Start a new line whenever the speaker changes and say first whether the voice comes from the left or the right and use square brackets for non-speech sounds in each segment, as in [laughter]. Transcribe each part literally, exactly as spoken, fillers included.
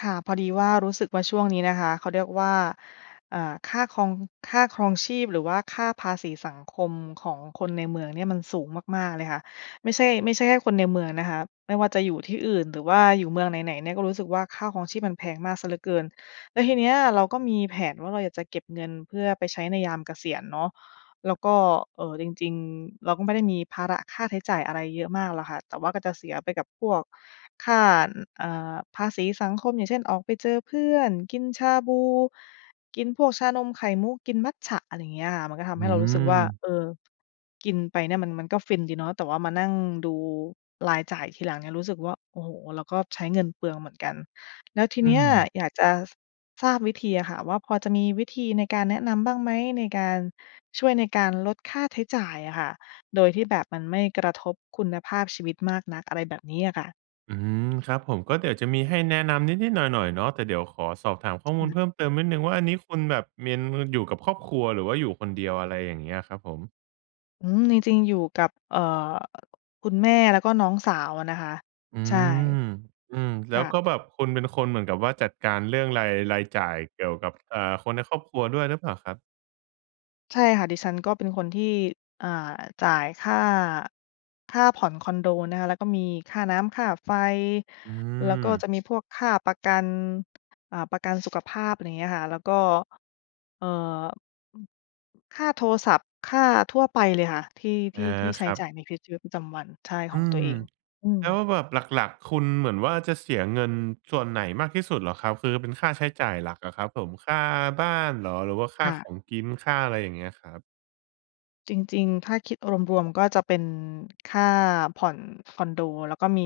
left: ค่ะ พอดีว่ารู้สึกว่าช่วงนี้นะคะ เขาเรียกว่า อ่า ค่าคอง ค่าครองชีพ หรือว่าค่าภาษีสังคมของคนในเมืองเนี่ยมันสูงมาก ๆ เลยค่ะ ไม่ใช่ ไม่ใช่แค่คนในเมืองนะคะ ไม่ว่าจะอยู่ที่อื่น หรือว่าอยู่เมืองไหน ๆ เนี่ย ก็รู้สึกว่าค่าครองชีพมันแพงมากเสียเหลือเกิน แล้วทีเนี้ยเราก็มีแผนว่า เราอยากจะเก็บเงินเพื่อไปใช้ในยามเกษียณเนาะ แล้วก็ เอ่อ จริง ๆ เราก็ไม่ได้มีภาระค่าใช้จ่ายอะไรเยอะมากหรอกค่ะ แต่ว่าก็จะเสียไปกับพวกค่า น เอ่อ ภาษีสังคม อย่างเช่น ออกไปเจอเพื่อน กินชาบู กินพวกชานมไข่มุก กินมัตจะ อะไรอย่างเงี้ยค่ะ มันก็ทำ
right: อ
left: ใ
right: ื
left: ห้เรารู้สึกว่า
right: ม
left: เออ กินไปเนี่ยมัน มันก็ฟินดีเนาะ แต่ว่ามานั่งดูรายจ่ายทีหลังเนี่ย รู้สึกว่า โอ้โฮ! เราก็ใช้เงินเปลืองเหมือนกัน แล้วที
right: อื
left: เนี้ย
right: ม
left: อยากจะ ส ทราบวิธีอะค่ะว่า พอจะมีวิธีในการแนะนำบ้างไหม? ในการ ช่วยในการลดค่าใช้จ่ายอะค่ะ โดยที่แบบมันไม่กระทบคุณภาพชีวิตมากนัก อะไรแบบนี้อะค่ะ
right: อืม ครับผม ก็เดี๋ยวจะมีให้แนะนำนิด ๆ หน่อย ๆ เนาะ แต่เดี๋ยวขอสอบถามข้อมูล
left: อือ
right: เพิ่มเติมนิดหนึ่งว่า อันนี้คุณแบบเมียนมือ อยู่กับครอบครัวหรือว่าอยู่คนเดียว? อะไรอย่างเงี้ย ครับผม
left: อืม จริง ๆ อยู่กับ เอ่อ คุณแม่แล้วก็น้องสาวอะนะคะ
right: อื
left: ใช่
right: ม อือ แ
left: ค
right: ล้
left: ่
right: ว
left: ะ
right: ก็แบบคุณเป็นคนเหมือนกับว่า จัดการเรื่องราย รายจ่ายเกี่ยวกับ เอ่อ คนในครอบครัวด้วยรึเปล่าครับ?
left: ใช่ค่ะ ดิฉันก็เป็นคนที่ อ่า จ่ายค่า ค่าผ่อนคอนโดนะคะ แล้วก็มีค่าน้ำ ค่าไฟ
right: อื
left: แล้วก็
right: อ
left: จะมีพวกค่าประกัน อ่า ประกันสุขภาพ อะไรเงี้ยค่ะ แล้วก็ เอ่อ อืม ค่าโทรศัพท์ ค่าทั่วไปเลยค่ะ ที่ ท
right: อา
left: ี่ ที่ใช
right: ค
left: ้
right: รับ
left: จ่ายในวิด ชีวิตประจำวัน ใช่ ข
right: อื
left: องตัว
right: ม
left: เอง อื
right: แล้ว
left: ม
right: แบบหลัก ๆ คุณเหมือนว่า จะเสียเงินส่วนไหนมากที่สุดเหรอครับ? คือเป็นค่าใช้จ่ายหลักอะครับผม ค่าบ้านเหรอ? หรือว่าค่
left: ค
right: า
left: ่ะ
right: ของกิน ค่าอะไร อย่างเงี้ยครับ
left: จริง ๆ ถ้าคิดรวม ๆ ก็จะเป็นค่าผ่อนคอนโด แล้วก็มี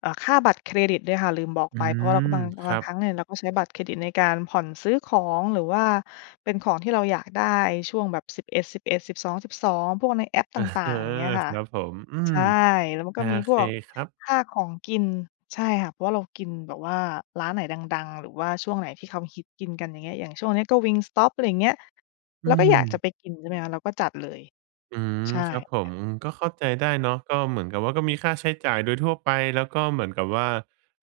left: เอ่อ ค่าบัตรเครดิตด้วยค่ะลืมบอก
right: อื
left: ไป เพราะว่าเราก็
right: ม
left: บาง
right: ค
left: บ
right: ร
left: า
right: ั
left: งค
right: บ
left: รั้งเนี่ยเราก็ใช้บัตรเครดิตในการผ่อนซื้อของ หรือว่าเป็นของที่เราอยากได้ช่วงแบบ สิบเอ็ดสิบเอ็ด สิบสองสิบสอง พวกในแอปต
right: อะ
left: ่า
right: เอ
left: ง
right: อ
left: ๆ อะไรอย่างเงี้ยค
right: ค
left: ่ะ
right: รับผม อื
left: ใช
right: ม
left: ่ แล้วมัน
right: โอ
left: ก็มีพ
right: เค
left: วก
right: ครับ
left: ค่าของกิน ใช่ค่ะ เพราะว่าเรากินแบบว่าร้านไหนดัง ๆ หรือว่าช่วงไหนที่เขาฮิตกินกัน อย่างเงี้ย อย่างช่วงเนี้ยก็ Wingstop อะไรอย่างเงี้ย
right: อ
left: เ
right: ื
left: ราก็อยากจะ
right: ม
left: ไปกินใช่ไหมคะ เราก็จัดเลย
right: อืม
left: ใช่
right: ครับผ
left: ค
right: ม
left: ่ะ
right: ก็เข้าใจได้เนาะ ก็เหมือนกับว่า ก็มีค่าใช้จ่ายโดยทั่วไป แล้วก็เหมือนกับว่า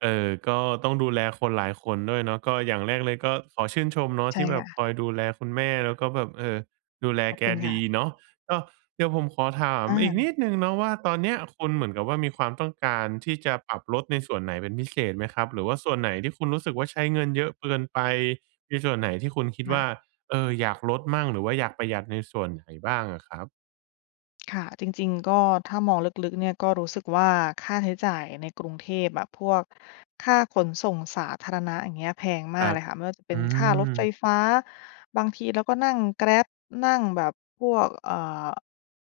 right: เอ่อ ก็ต้องดูแลคนหลายคนด้วยเนาะ ก็อย่างแรกเลยก็ขอชื่นชมเนาะ
left: ใช
right: ท
left: ่
right: ี่แบ
left: ค่
right: บค
left: ะ
right: อยดูแลคุณแม่ แล้วก็แบบ เออ ดูแล
left: ขอบ
right: แก
left: คุณค
right: ด
left: ่
right: ี
left: ะ
right: เนาะ ก็ เดี๋ยวผมขอถาม
left: อ
right: อีกนิ
left: า
right: ดหนึ่งเนาะว่า ตอนเนี้ยคุณเหมือนกับว่า มีความต้องการที่จะปรับลดในส่วนไหนเป็นพิเศษไหมครับ? หรือว่าส่วนไหนที่คุณรู้สึกว่า ใช้เงินเยอะเกินไป มีส่วนไหนที่คุณคิด
left: ค่
right: ว
left: ะ
right: ่า เออ อยากลดมั่ง หรือว่าอยากประหยัดในส่วนไหนบ้างอะครับ?
left: ค่ะ จริง ๆ ก็ถ้ามองลึก ๆ เนี่ยก็รู้สึกว่า ค่าใช้จ่ายในกรุงเทพอะ พวกค่าขนส่งสาธารณะ อย่างเงี้ยแพงม
right: ค
left: า
right: ร
left: ก
right: ั
left: เ
right: บ
left: ลยค่ะ ไม่ว่าจะเป
right: อ
left: ็
right: ื
left: นค่ารถไฟ
right: ม
left: ฟ้า บางทีเราก็นั่ง Grab นั่งแบบพวก เอ่อ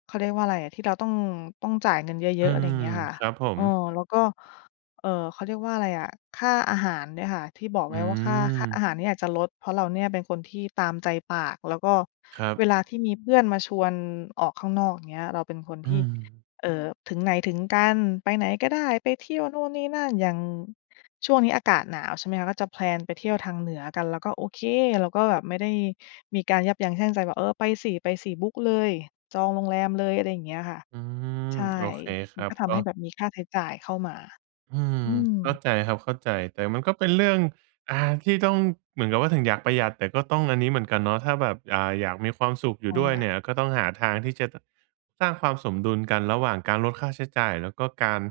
left: เขาเรียกว่าอะไรอะ ที่เราต้อง ต้องจ่ายเงินเย
right: อื
left: อะ ๆ อะไรอย
right: ม
left: ่างเงี้ยค่ะ
right: ครับผ
left: เอ
right: ม
left: อ แล้วก็ เอ่อ เขาเรียกว่าอะไรอะ ค่าอาหารเนี่ยค่ะ ที่บอก
right: อ
left: ไ
right: ื
left: ว้ว่า ค่า ค่าอ
right: ม
left: าหารเนี่ยอาจจะลด เพราะเราเนี่ยเป็นคนที่ตามใจปาก แล้วก็
right: ครั
left: เ
right: บ
left: วลาที่มีเพื่อนมาชวนออกข้างนอก อย่างเงี้ย เราเป็นคน
right: อื
left: ที่
right: ม
left: เอ่อ ถึงไหนถึงกัน ไปไหนก็ได้ ไปเที่ยวนู่นนี่นั่น อย่าง ช่วงนี้อากาศหนาวใช่ไหมคะ ก็จะ แพลน ไปเที่ยวทางเหนือกัน เราก็โอเค เราก็แบบไม่ได้มีการยับยั้งชั่งใจ แบบ "เออ ไปสิ ไปสิบุ๊กเลย จองโรงแรมเลย" อะไรอย่างเงี้ยค่ะ
right: อืม
left: ใช่
right: โอเคค
left: มั
right: ร
left: น
right: ั
left: ก
right: บ
left: ็ท
right: ก
left: ำ
right: ็
left: ให้แบบมีค่าใช้จ่ายเข้ามา
right: อืม
left: อื
right: เข้า
left: ม
right: ใจครับ เข้าใจ แต่มันก็เป็นเรื่อง อ่า ที่ต้อง เหมือนกับว่าถึงอยากประหยัด แต่ก็ต้องอันนี้เหมือนกันเนาะ ถ้าแบบ อ่า อยากมีความสุขอย
left: ใ
right: ู
left: ช
right: ่
left: ่
right: ด้วย
left: ค่ะ
right: เนี่ย ก็ต้องหาทางที่จะ ต สร้างความสมดุลกัน ระหว่างการลดค่าใช้จ่าย แล้วก็การ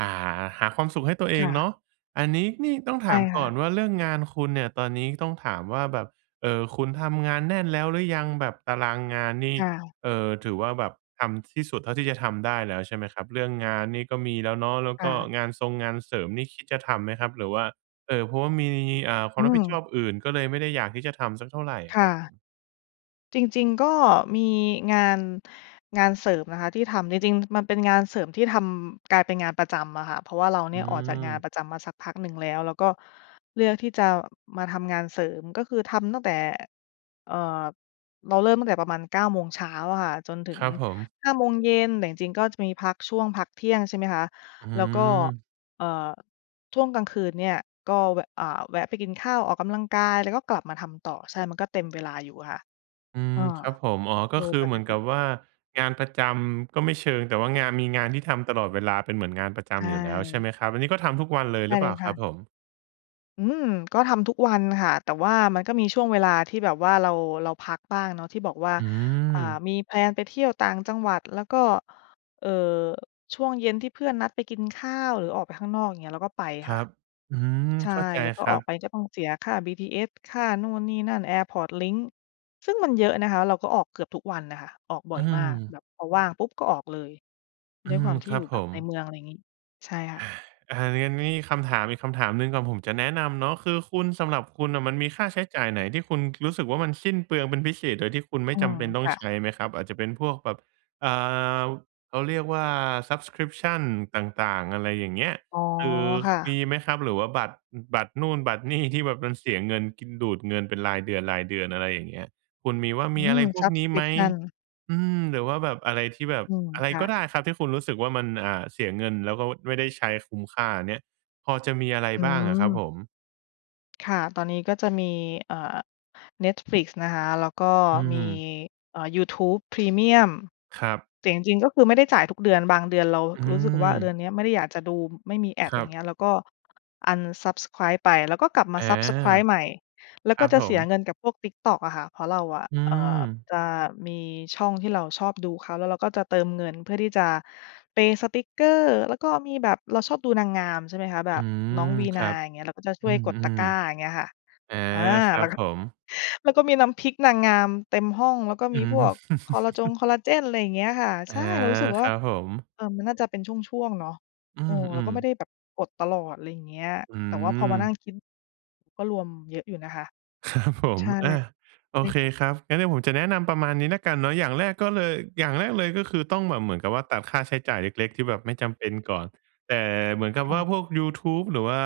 right: อ่า หาความสุขให้ตัวเอ
left: ค
right: ง
left: ่
right: เ
left: ะ
right: นาะ อันนี้นี่ต้อง
left: ใ
right: ถ
left: ช่
right: าม
left: ค
right: ก
left: ่
right: ่อ
left: ะ
right: นว่า เรื่องงานคุณเนี่ย ตอนนี้ต้องถามว่า แบบ เอ่อ คุณทำงานแน่นแล้วหรือยัง? แบบตารางงานนี่
left: ค่ะ
right: เอ่อ ถือว่าแบบทำที่สุดเท่าที่จะทำได้แล้วใช่ไหมครับ? เรื่องงานนี่ก็มีแล้วเนาะ แล้ว
left: ค
right: ก
left: ่
right: ็
left: ะ
right: งานทรง งานเสริมนี่คิดจะทำไหมครับ? หรือว่า เอ่อ เพราะว่ามี อ่า ควา
left: อื
right: มรับผิดช
left: ม
right: อบอื่น ก็เลยไม่ได้อยากที่จะทำสักเท่าไรอ
left: ค
right: ะค
left: ่
right: รับผ
left: ะ
right: ม?
left: จริง ๆ ก็มีงาน งานเสริมนะคะที่ทำ จริง ๆ มันเป็นงานเสริมที่ทำ กลายเป็นงานประจำอะค่ะ เพราะว่าเรา
right: อ
left: เ
right: ื
left: นี่ย ออกจากงาน
right: ม
left: ประจำมาสักพักหนึ่งแล้ว แล้วก็เลือกที่จะมาทำงานเสริม ก็คือทำตั้งแต่ เอ่อ เราเริ่มตั้งแต่ประมาณ เก้า โมงเช้าอะค่ะ จนถึ
right: คร
left: ง
right: ับผม
left: ห้า โมงเย็น แต่จริง ๆ ก็จะมีพักช่วงพักเที่ยงใช่ไหมคะ
right: อื
left: แล้วก็
right: อ
left: เอ่อ ช่วงกลางคืนเนี่ย ก็แวะ อ่า แวะไปกินข้าว ออกกำลังกาย แล้วก็กลับมาทำต่อ ใช่ มันก็เต็มเวลาอยู่อะค่ะ
right: อื
left: เ
right: ม
left: ออ
right: ครับผม อ๋อ ก
left: โ
right: ็
left: ดย
right: คือ
left: ป
right: เหม
left: ก
right: ือน
left: ต
right: ก
left: ิ
right: ับว่า งานประจำก็ไม่เชิง แต่ว่างาน มีงานที่ทำตลอดเวลา เป็นเหมือนงานประจ
left: ใช
right: ำอยู่แล้วใช่ไห
left: ่
right: มครับ? อันนี้ก็ทำทุกวันเลย
left: ไ
right: ห
left: ด
right: ร
left: ้
right: ือเป
left: เล
right: ล่า
left: ยค
right: ครั
left: ่
right: บ
left: ะ
right: ผม?
left: อืม ก็ทำทุกวันค่ะ แต่ว่ามันก็มีช่วงเวลาที่แบบว่าเรา เราพักบ้างเนาะ ที่บอกว่า
right: อื
left: อ่า
right: อ
left: มี แพลน ไปเที่ยวต่างจังหวัด แล้วก็ เอ่อ ช่วงเย็นที่เพื่อนนัดไปกินข้าว หรือออกไปข้างนอก อย่างเงี้ย เราก็ไป
right: คร
left: ค่
right: ั
left: ะ
right: บ อืม
left: ใช่
right: เข้าใจ
left: แล้วก็
right: ครั
left: ออ
right: บ
left: กไปก็ต้องเสียค่า BTS ค่านู่นนี่นั่น แอร์พอร์ตลิงก์ ซึ่งมันเยอะนะคะ เราก็ออกเกือบทุกวันอะค่ะ ออกบ่
right: อื
left: อยมาก
right: ม
left: แบบพอว่างปุ๊บก็ออกเลย
right: อื
left: ด้วยค
right: ม
left: วามที
right: ค
left: ่
right: รั
left: อยู
right: บ
left: ่
right: ผ
left: แบบใน
right: ม
left: เมือง อะไรงี้ ใช่ค่
right: อ
left: ะ
right: า อันนี้ อันนี้คำถามอีกคำถามหนึ่งก่อนผมจะแนะนำเนาะ คือคุณ สำหรับคุณน่ะ มันมีค่าใช้จ่ายไหนที่คุณ รู้สึกว่า มันสิ้นเปลืองเป็นพิเศษ โดยที่คุณไม
left: อ
right: ่
left: ื
right: จำ
left: อ
right: เป็นต้อ
left: ค
right: ง
left: ่
right: ใช
left: ะ
right: ้ไหมครับ? อาจจะเป็นพวกแบบ อ่า ว เขาเรียกว่า subscription ต่าง ๆ อะไรอย่างเงี้ย
left: อ๋อ
right: คือ
left: ค่
right: ม
left: ะ
right: ีไหมครับ? หรือว่าบัตร อ บัตรนู่น บัตร นี่ ที่แบบมันเสียเงิน กิน ดูดเงินเป็นรายเดือน ๆ อะไรอย่างเงี้ย คุณมีว่า
left: อ
right: ม
left: ื
right: ีอะไร
left: อ
right: พวกนี้ไหม?
left: subscription
right: อืม หรือว่าแบบอะไรที่แบบ
left: อืม
right: อะไร
left: ค่
right: ก็
left: ะ
right: ได้ครับที่คุณรู้สึกว่า มัน อ่า เสียเงิน แล้วก็ ว ไม่ได้ใช้คุ้มค่าเนี้ย พอจะมีอะไร
left: อื
right: บ้างอะครับ
left: ม
right: ผม?
left: ค่ะ ตอนนี้ก็จะมี อ่า Netflix นะคะ แล้วก็
right: อื้อ
left: ม
right: ฮื
left: ี
right: อ
left: อ่า Youtube premium
right: ครับ
left: แต่จริง ๆ ก็คือไม่ได้จ่ายทุกเดือน บางเดือนเรา
right: อื
left: รู้สึกว่าเดือ
right: ม
left: นเนี้ยไม่ได้อยากจะดูไม่มี
right: ค
left: ads
right: ร
left: อ
right: ั
left: ย่า
right: บ
left: งเงี้ย แล้วก็ unsubscribe ไป แล้วก็กลับม
right: อ
left: า
right: า
left: ซับสไกรบ์ ใหม่ แล้
right: ค
left: ว
right: ร
left: ก็
right: ับ
left: จะ
right: ผ
left: เสีย
right: ม
left: เงินกับพวก TikTok อะค่ะ เพราะเราอะ
right: อื
left: เอ่อ
right: ม
left: จะมีช่องที่เราชอบดูเขา แล้วเราก็จะเติมเงินเพื่อที่จะเพย์สติกเกอร์ แล้วก็มีแบบ เราชอบดูนางงาม ใช่ไหมคะ แบ
right: อื
left: บน้อ
right: ม
left: งวี
right: ค
left: นา
right: รับ
left: อย่างเงี้ย เราก็จะช
right: อ
left: ่
right: ื
left: วยกดตะ
right: ม
left: กร้าอย่างเงี้ยค่ะ
right: ๆ อา
left: อา
right: ครั
left: แล้
right: บ
left: วก็
right: ผม
left: แล้วก็มีน้ำพริกนางงาม เต็มห้อง แล้วก็
right: อ
left: ม
right: ื
left: ีพว
right: ม
left: กคอลลาจง
right: [chuckles]
left: คอลลาเจน อะไรอย่างเงี้ยค่ะ
right: อ
left: ใ
right: า
left: ช่ เรารู้สึกว
right: ค
left: ่า
right: รับผม
left: เออ มันน่าจะเป็นช่วง ๆ เนาะ
right: อื
left: เออ เราก
right: ม
left: ็ไม่
right: ๆ
left: ได้แบบกดตลอด อะไรอย่างเงี้ย
right: อื
left: แต่ว่าพอมานั่
right: ม
left: งคิด ก็รวมเยอะอยู่นะคะ
right: ครับผ
left: ใ
right: ม
left: ช่
right: อะ โ
left: ใ
right: อ
left: ช่
right: เค
left: ค่ะ
right: ครับ งั้นเดี๋ยวผมจะแนะนำประมาณนี้แล้วกันเนาะ อย่างแรกก็เลย อย่างแรกเลย ก็คือต้องแบบเหมือนกับว่าตัดค่าใช้จ่ายเล็ก ๆ ที่แบบไม่จำเป็นก่อน แต่เหมือนกับ
left: ค่
right: ว
left: ะ
right: ่าพวกยูทูบหรือว่า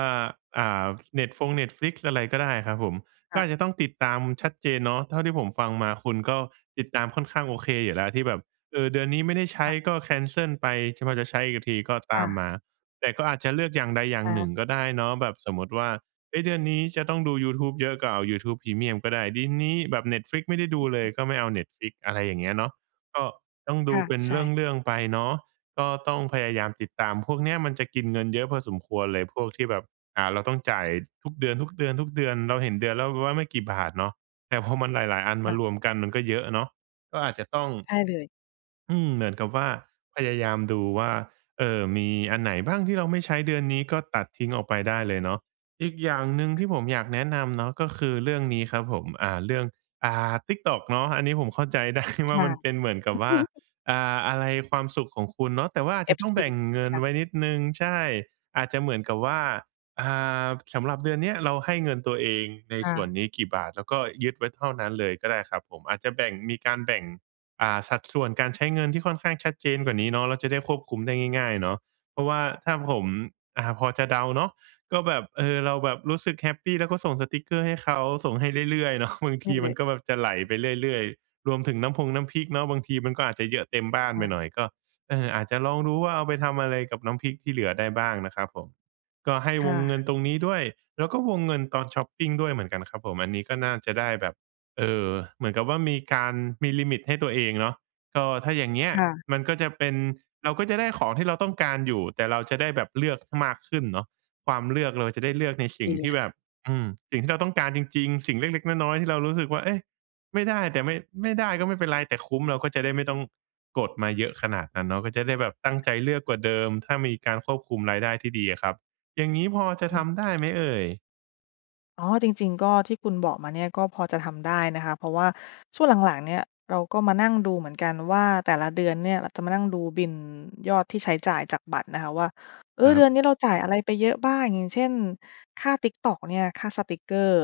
right: อ่า เน็ตฟง Netflix อะไรก็ได้ครับผม
left: ค
right: ก็
left: ่ะ
right: อาจจะต้องติดตามชัดเจนเนาะ เท่าที่ผมฟังมาคุณก็ติดตามค่อนข้างโอเคอยู่แล้วที่แบบ เออ เดือนนี้ไม่ได้ใช้
left: ค่ะ
right: ก็ แคนเซิล ไป จ พอจะใช้อีกทีก็
left: ค
right: ต
left: ่
right: าม
left: ะ
right: มา แต่ก็อาจจะเลือกอย่างใดอย่าง
left: อ
right: หนึ
left: า
right: ่งก็ได้เนาะแบบสมมุติว่า เฮ้ย เดือนนี้จะต้องดู Youtube เยอะ ก็เอา Youtube premium ก็ได้ ดินนี้แบบ Netflix ไม่ได้ดู
left: อ
right: เล
left: อื
right: ย
left: อ
right: ก็ไม่เอา Netflix อะไรอย่างเงี้ยเนาะ ก็ต้องด
left: ค
right: ู
left: ่ะ
right: เป็น
left: ใช
right: เร
left: ่
right: ื่อง ๆ ไปเนาะก็ต้องพยายามติดตาม พวกเนี้ยมันจะกินเงินเยอะพอสมควรเลย พวกที่แบบ อ่า เราต้องจ่ายทุกเดือน ๆ ๆ เราเห็นเดือนแล้ว เราว่าไม่กี่บาทเนาะ แต่พอมันหลาย ๆ อันม
left: ค
right: า
left: ่ะ
right: รวมกันมันก็เยอะเนาะ ก็อาจจะต้อง
left: ใช่เลย
right: อืม เหมือนกับว่าพยายามดูว่า เอ่อ มีอันไหนบ้างที่เราไม่ใช้เดือนนี้ ก็ตัดทิ้งออกไปได้เลยเนาะ อีกอย่างหนึ่งที่ผมอยากแนะนำเนาะ ก็คือเรื่องนี้ครับผม อ่า เรื่อง อ่า TikTok เนาะ อันนี้ผมเข้าใจ ได้
left: ค
right: ว่า
left: ่ะ
right: มันเป็นเหมือนกับว่า
left: [chuckles]
right: อ่า อะไรความสุขของคุณเนาะ แต่ว่าอา
left: เ
right: จ
left: อ
right: จะ
left: ฟ
right: ต้อ
left: ซ
right: งแ
left: ี
right: บ่งเงิ
left: ค
right: น
left: ่ะ
right: ไว้นิดหนึ่ง ใช่ อาจจะเหมือนกับว่า อ่า สำหรับเดือนเนี้ยเราให้เงินตัวเอง ใน
left: ค่
right: ส่วน
left: ะ
right: นี้กี่บาท แล้วก็ยึดไว้เท่านั้นเลยก็ได้ครับผม อาจจะแบ่ง มีการแบ่ง อ่า สัดส่วนการใช้เงินที่ค่อนข้างชัดเจนกว่านี้เนาะ แล้วจะได้ควบคุมได้ง่าย ๆ เนาะ เพราะว่าถ้าผม อ่า พอจะเดาเนาะก็แบบ เออ เราแบบรู้สึกแฮปปี แล้วก็ส่งสติกเกอร์ให้เขา ส่งให้เรื่อย ๆ เนาะ บาง
left: ใ
right: ท
left: ช่
right: ี
left: เล
right: มัน
left: ย
right: ก็แบบจะไหลไปเรื่อย ๆ รวมถึงน้ำพงน้ำพริกเนาะ บางทีมันก็อาจจะเยอะเต็มบ้าน
left: ใช
right: ไป
left: ่
right: หน่อย ก็ เออ อาจจะลองดูว่า เอาไปทำอะไรกับน้ำพริกที่เหลือได้บ้างนะครับผม ก็ให้
left: ค
right: ว
left: ่
right: งเงิน
left: ะ
right: ตรงนี้ด้วย แล้วก็วงเงินตอนช็อปปิงด้วยเหมือนกันครับผม อันนี้ก็น่าจะได้แบบ เอ่อ เหมือนกับว่ามีการ มีลิมิตให้ตัวเองเนาะ ก็ถ้าอย่างเงี้ย
left: ค่ะ
right: มันก็จะเป็น เราก็จะได้ของที่เราต้องการอยู่ แต่เราจะได้แบบเลือกมากขึ้นเนาะ ความเลือกเราจะได้เลือกในสิ
left: ด
right: ่
left: ี
right: ง
left: แ
right: ท
left: ห
right: ี่
left: ละ
right: แบบ อืม สิ่งที่เราต้องการจริง ๆ สิ่งเล็ก ๆ น้อย ๆ ที่เรารู้สึกว่า เอ๊ะ! ไม่ได้ แต่ไม่ ไม่ได้ก็ไม่เป็นไรแต่คุ้ม เราก็จะได้ไม่ต้องกดมาเยอะขนาดนั้นเนาะ ก็จะได้แบบตั้งใจเลือกกว่าเดิม ถ้ามีการควบคุมรายได้ที่ดีอะครับ อย่างงี้พอจะ
left: อื
right: ท
left: ม
right: ำได้ไหมเอ่ย?
left: อ๋อ จริง ๆ ก็ที่คุณบอกมาเนี่ย ก็พอจะทำได้นะคะ เพราะว่าช่วงหลัง ๆ เนี่ยเราก็มานั่งดูเหมือนกันว่า แต่ละเดือนเนี่ย เราจะมานั่งดูบิลยอดที่ใช้จ่ายจากบัตรนะคะว่า เอ
right: ค
left: อ
right: รั
left: เดื
right: บ
left: อนนี้เราจ่ายอะไรไปเยอะบ้าง อย่างเช่น ค่า TikTok เนี่ย ค่าสติกเกอร์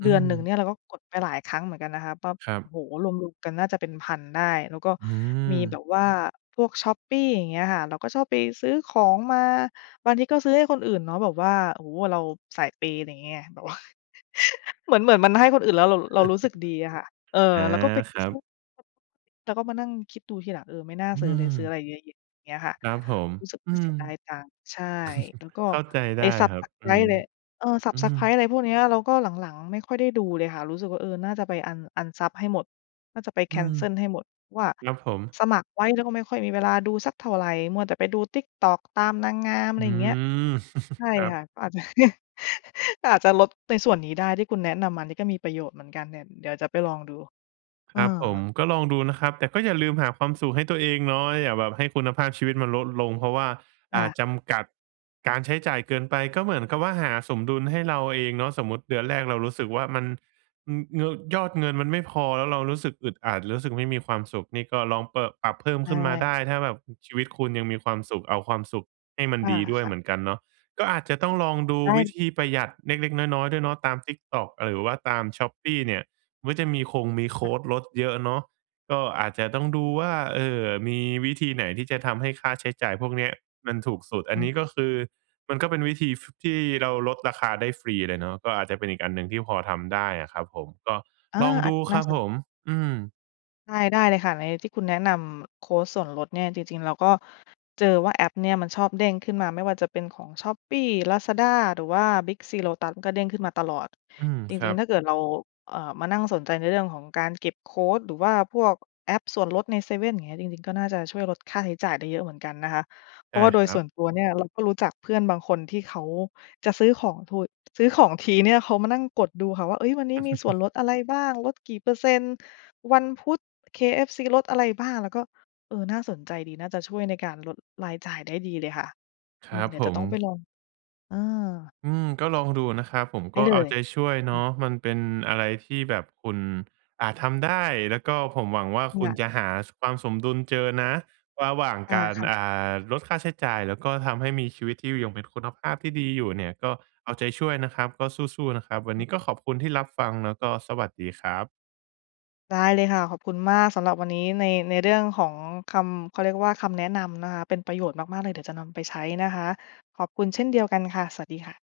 right: อ
left: เ
right: ื
left: ดือนหนึ่ง
right: ม
left: เนี่ยเราก็กดไปหลายครั้งเหมือนกันนะคะ ปั๊บ
right: ครับ
left: โอ้โฮ! รวม ๆ กันน่าจะเป็น พัน ได้ แล้วก็
right: อื
left: มีแบ
right: ม
left: บว่าพวกช้อปปี้ อย่างเงี้ยค่ะ เราก็ชอบไปซื้อของมา บางทีก็ซื้อให้คนอื่นเนาะ แบบว่า โอ้โฮ! เราสายเปย์ อะไรเงี้ยไง แบบว่า [laughs] เหมือน เหมือนมันให้คนอื่นแล้ว เรา เรารู้สึกดีอะค่ะ เอ
right: [chuckles]
left: อ
right: อา
left: แล้วก็ไป
right: คร
left: ช
right: ั
left: ็
right: บ
left: อป [unintelligible] แล้วก็มานั่งคิดดูทีหลัง เออ ไม่น่า
right: อื
left: ซื้อเลย ซื้ออะ
right: ม
left: ไรเยอะแยะ เงี้ยค่ะ
right: ครับผม
left: รู้สึก
right: อ
left: ว
right: ื
left: ่าเส
right: ม
left: ียดาย
right: [chuckles]
left: ตังค์ ใช่ แล้วก็
right: เข้าใจได
left: ไอ้
right: ้
left: ซั
right: ค
left: บ
right: รับ
left: สไ
right: อ
left: ก
right: ื
left: ร
right: ม
left: บ์ เระ เออ ซั
right: อ
left: บ
right: ื
left: ส
right: ม
left: ไกรบ์ อะไรพวกนี้อะ เราก็หลัง ๆ ไม่ค่อยได้ดูเลยค่ะ รู้สึกว่า เออ น่าจะไปอัน อันซับให้หมด น่าจะไปแ
right: อ
left: ค
right: ื
left: น
right: ม
left: เซิลให้หมดว่า
right: รับผม
left: สมัครไว้แล้วก็ไม่ค่อยมีเวลาดูสักเท่าไร มัวแต่ไปดู TikTok ตามนางงาม อ
right: อ
left: ะไ
right: ื
left: รอย่างเงี้ย
right: ม
left: ใช
right: [chuckles]
left: ่
right: ครับ
left: ค่ะ ก็อาจ [laughs] อาจจะลด ในส่วนนี้ได้ ที่คุณแนะนำอันนี้ก็มีประโยชน์เหมือนกัน แดะ เดี๋ยวจะไปลองดู
right: ค
left: เอ
right: รับผม
left: อ
right: ก็ลองดูนะครับ แต่ก็อย่าลืมหาความสุขให้ตัวเองเนาะ อย่าแบบให้คุณภาพชีวิตมันลดลง เพราะว่า
left: ค
right: อ
left: ่
right: า
left: ะ
right: จำกัด การใช้จ่ายเกินไป ก็เหมือนกับว่าหาสมดุลให้เราเองเนาะ สมมุติเดือนแรกเรารู้สึกว่ามัน อือ เงอ ยอดเงินมันไม่พอ แล้วเรารู้สึกอึดอัด รู้สึกไม่มีความสุข นี่ก็ลองเปอะ ปรับเพิ่ม
left: ใช
right: ขึ้นมาได
left: ่
right: ้ ถ้าแบบ อ ชีวิตคุณยังมีความสุข เอาความสุขให้มัน
left: อา
right: ดีด้วย
left: ค่
right: เ
left: ะ
right: หมือนกันเนาะ ก็อาจจะต้องลองดู
left: ได
right: วิ
left: ้
right: ธีประหยัดเล็ก ๆ น้อย ๆ ด้วยเนาะ ตาม TikTok อ หรือว่าตามช้อปปี้เนี่ย มันจะมีคงมีโค
left: ค่ะ
right: ดลดเยอะเนาะ ก็อาจจะต้องดูว่า เออ มีวิธีไหนที่จะทำให้ค่าใช้จ่ายพวกนี้อะมันถูกสุด อ
left: อ
right: ัน
left: ื
right: นี้
left: ม
right: ก็คือ มันก็เป็นวิธี ฟ ที่เราลดราคาได้ฟรีเลยเนาะ ก็อาจจะเป็นอีกอันหนึ่งที่พอทำได้อะครับผม ก็
left: อา
right: ลอง
left: อ
right: ด
left: าจ
right: ู
left: น
right: ค
left: ่
right: ร
left: า
right: ับ
left: ส
right: ผ
left: น
right: ม อืม
left: ได้ ได้เลยค่ะ ในที่คุณแนะนำโคดส่วนลดเนี่ย จริง ๆ เราก็เจอว่า แอปเนี่ยมันชอบเด้งขึ้นมา ไม่ว่าจะเป็นของ Shopee Lazada หรือว่า Big C Lotus ก็เด้งขึ้นมาตลอด
right: อืม
left: จ
right: คร
left: ริ
right: ั
left: ง
right: บ
left: ๆ ถ้าเกิดเรา เอ่อ มานั่งสนใจในเรื่องของการเก็บโคด หรือว่าพวกแอปส่วนลดในเซเว่นอย่างเงี้ย จริง ๆ ก็น่าจะช่วยลดค่าใช้จ่ายได้เยอะเหมือนกันนะคะ เพ
right: ใ
left: ร
right: ช
left: า
right: ่
left: ะว่าโด
right: ค
left: ย
right: รั
left: ส่
right: บ
left: วนตัวเนี่ยเราก็รู้จักเพื่อนบางคนที่เขาจะซื้อของพูด ซื้อของทีเนี่ยเขามานั่งกดดูค่ะว่า เฮ้ย วันนี้มีส่วน
right: [chuckles]
left: ลดอะไรบ้าง ลดกี่เปอร์เซ็นต์ วันพุธ KFC ลดอะไรบ้าง แล้วก็ เออ น่าสนใจดี น่าจะช่วยในการลดรายจ่ายได้ดีเลยค่ะ
right: ค
left: เออ
right: รับ
left: เดี๋ย
right: ผ
left: วจะ
right: ม
left: ต้องไปลอง เออ
right: อืม ก็ลองดูนะครับ ผม
left: ได
right: ก
left: ้
right: ็
left: เล
right: เอา
left: ย
right: ใจช่วยเน
left: อ
right: า
left: ืม
right: ะ มันเป็นอะไรที่แบบคุณอาจทำได้ แล้วก็ผมหวังว่าคุ
left: ค
right: ณ
left: ่ะ
right: จะหา ส ความสมดุลเจอนะระหว่าง
left: อา
right: การ
left: ค่ะ
right: อ่า ลดค่าใช้จ่าย แล้วก็ทำให้มีชีวิต [unintelligible] เป็นคุณภาพที่ดีอยู่เนี่ย ก็เอาใจช่วยนะครับ ก็สู้ ๆ นะครับ วันนี้ก็ขอบคุณที่รับฟัง แล้วก็สวัสดีครับ
left: ได้เลยค่ะ ขอบคุณมากสำหรับวันนี้ใน ในเรื่องของคำ เขาเรียกว่า คำแนะนำนะคะ เป็นประโยชน์มาก ๆ เลย เดี๋ยวจะนำไปใช้นะคะ ขอบคุณเช่นเดียวกันค่ะ สวัสดีค่ะ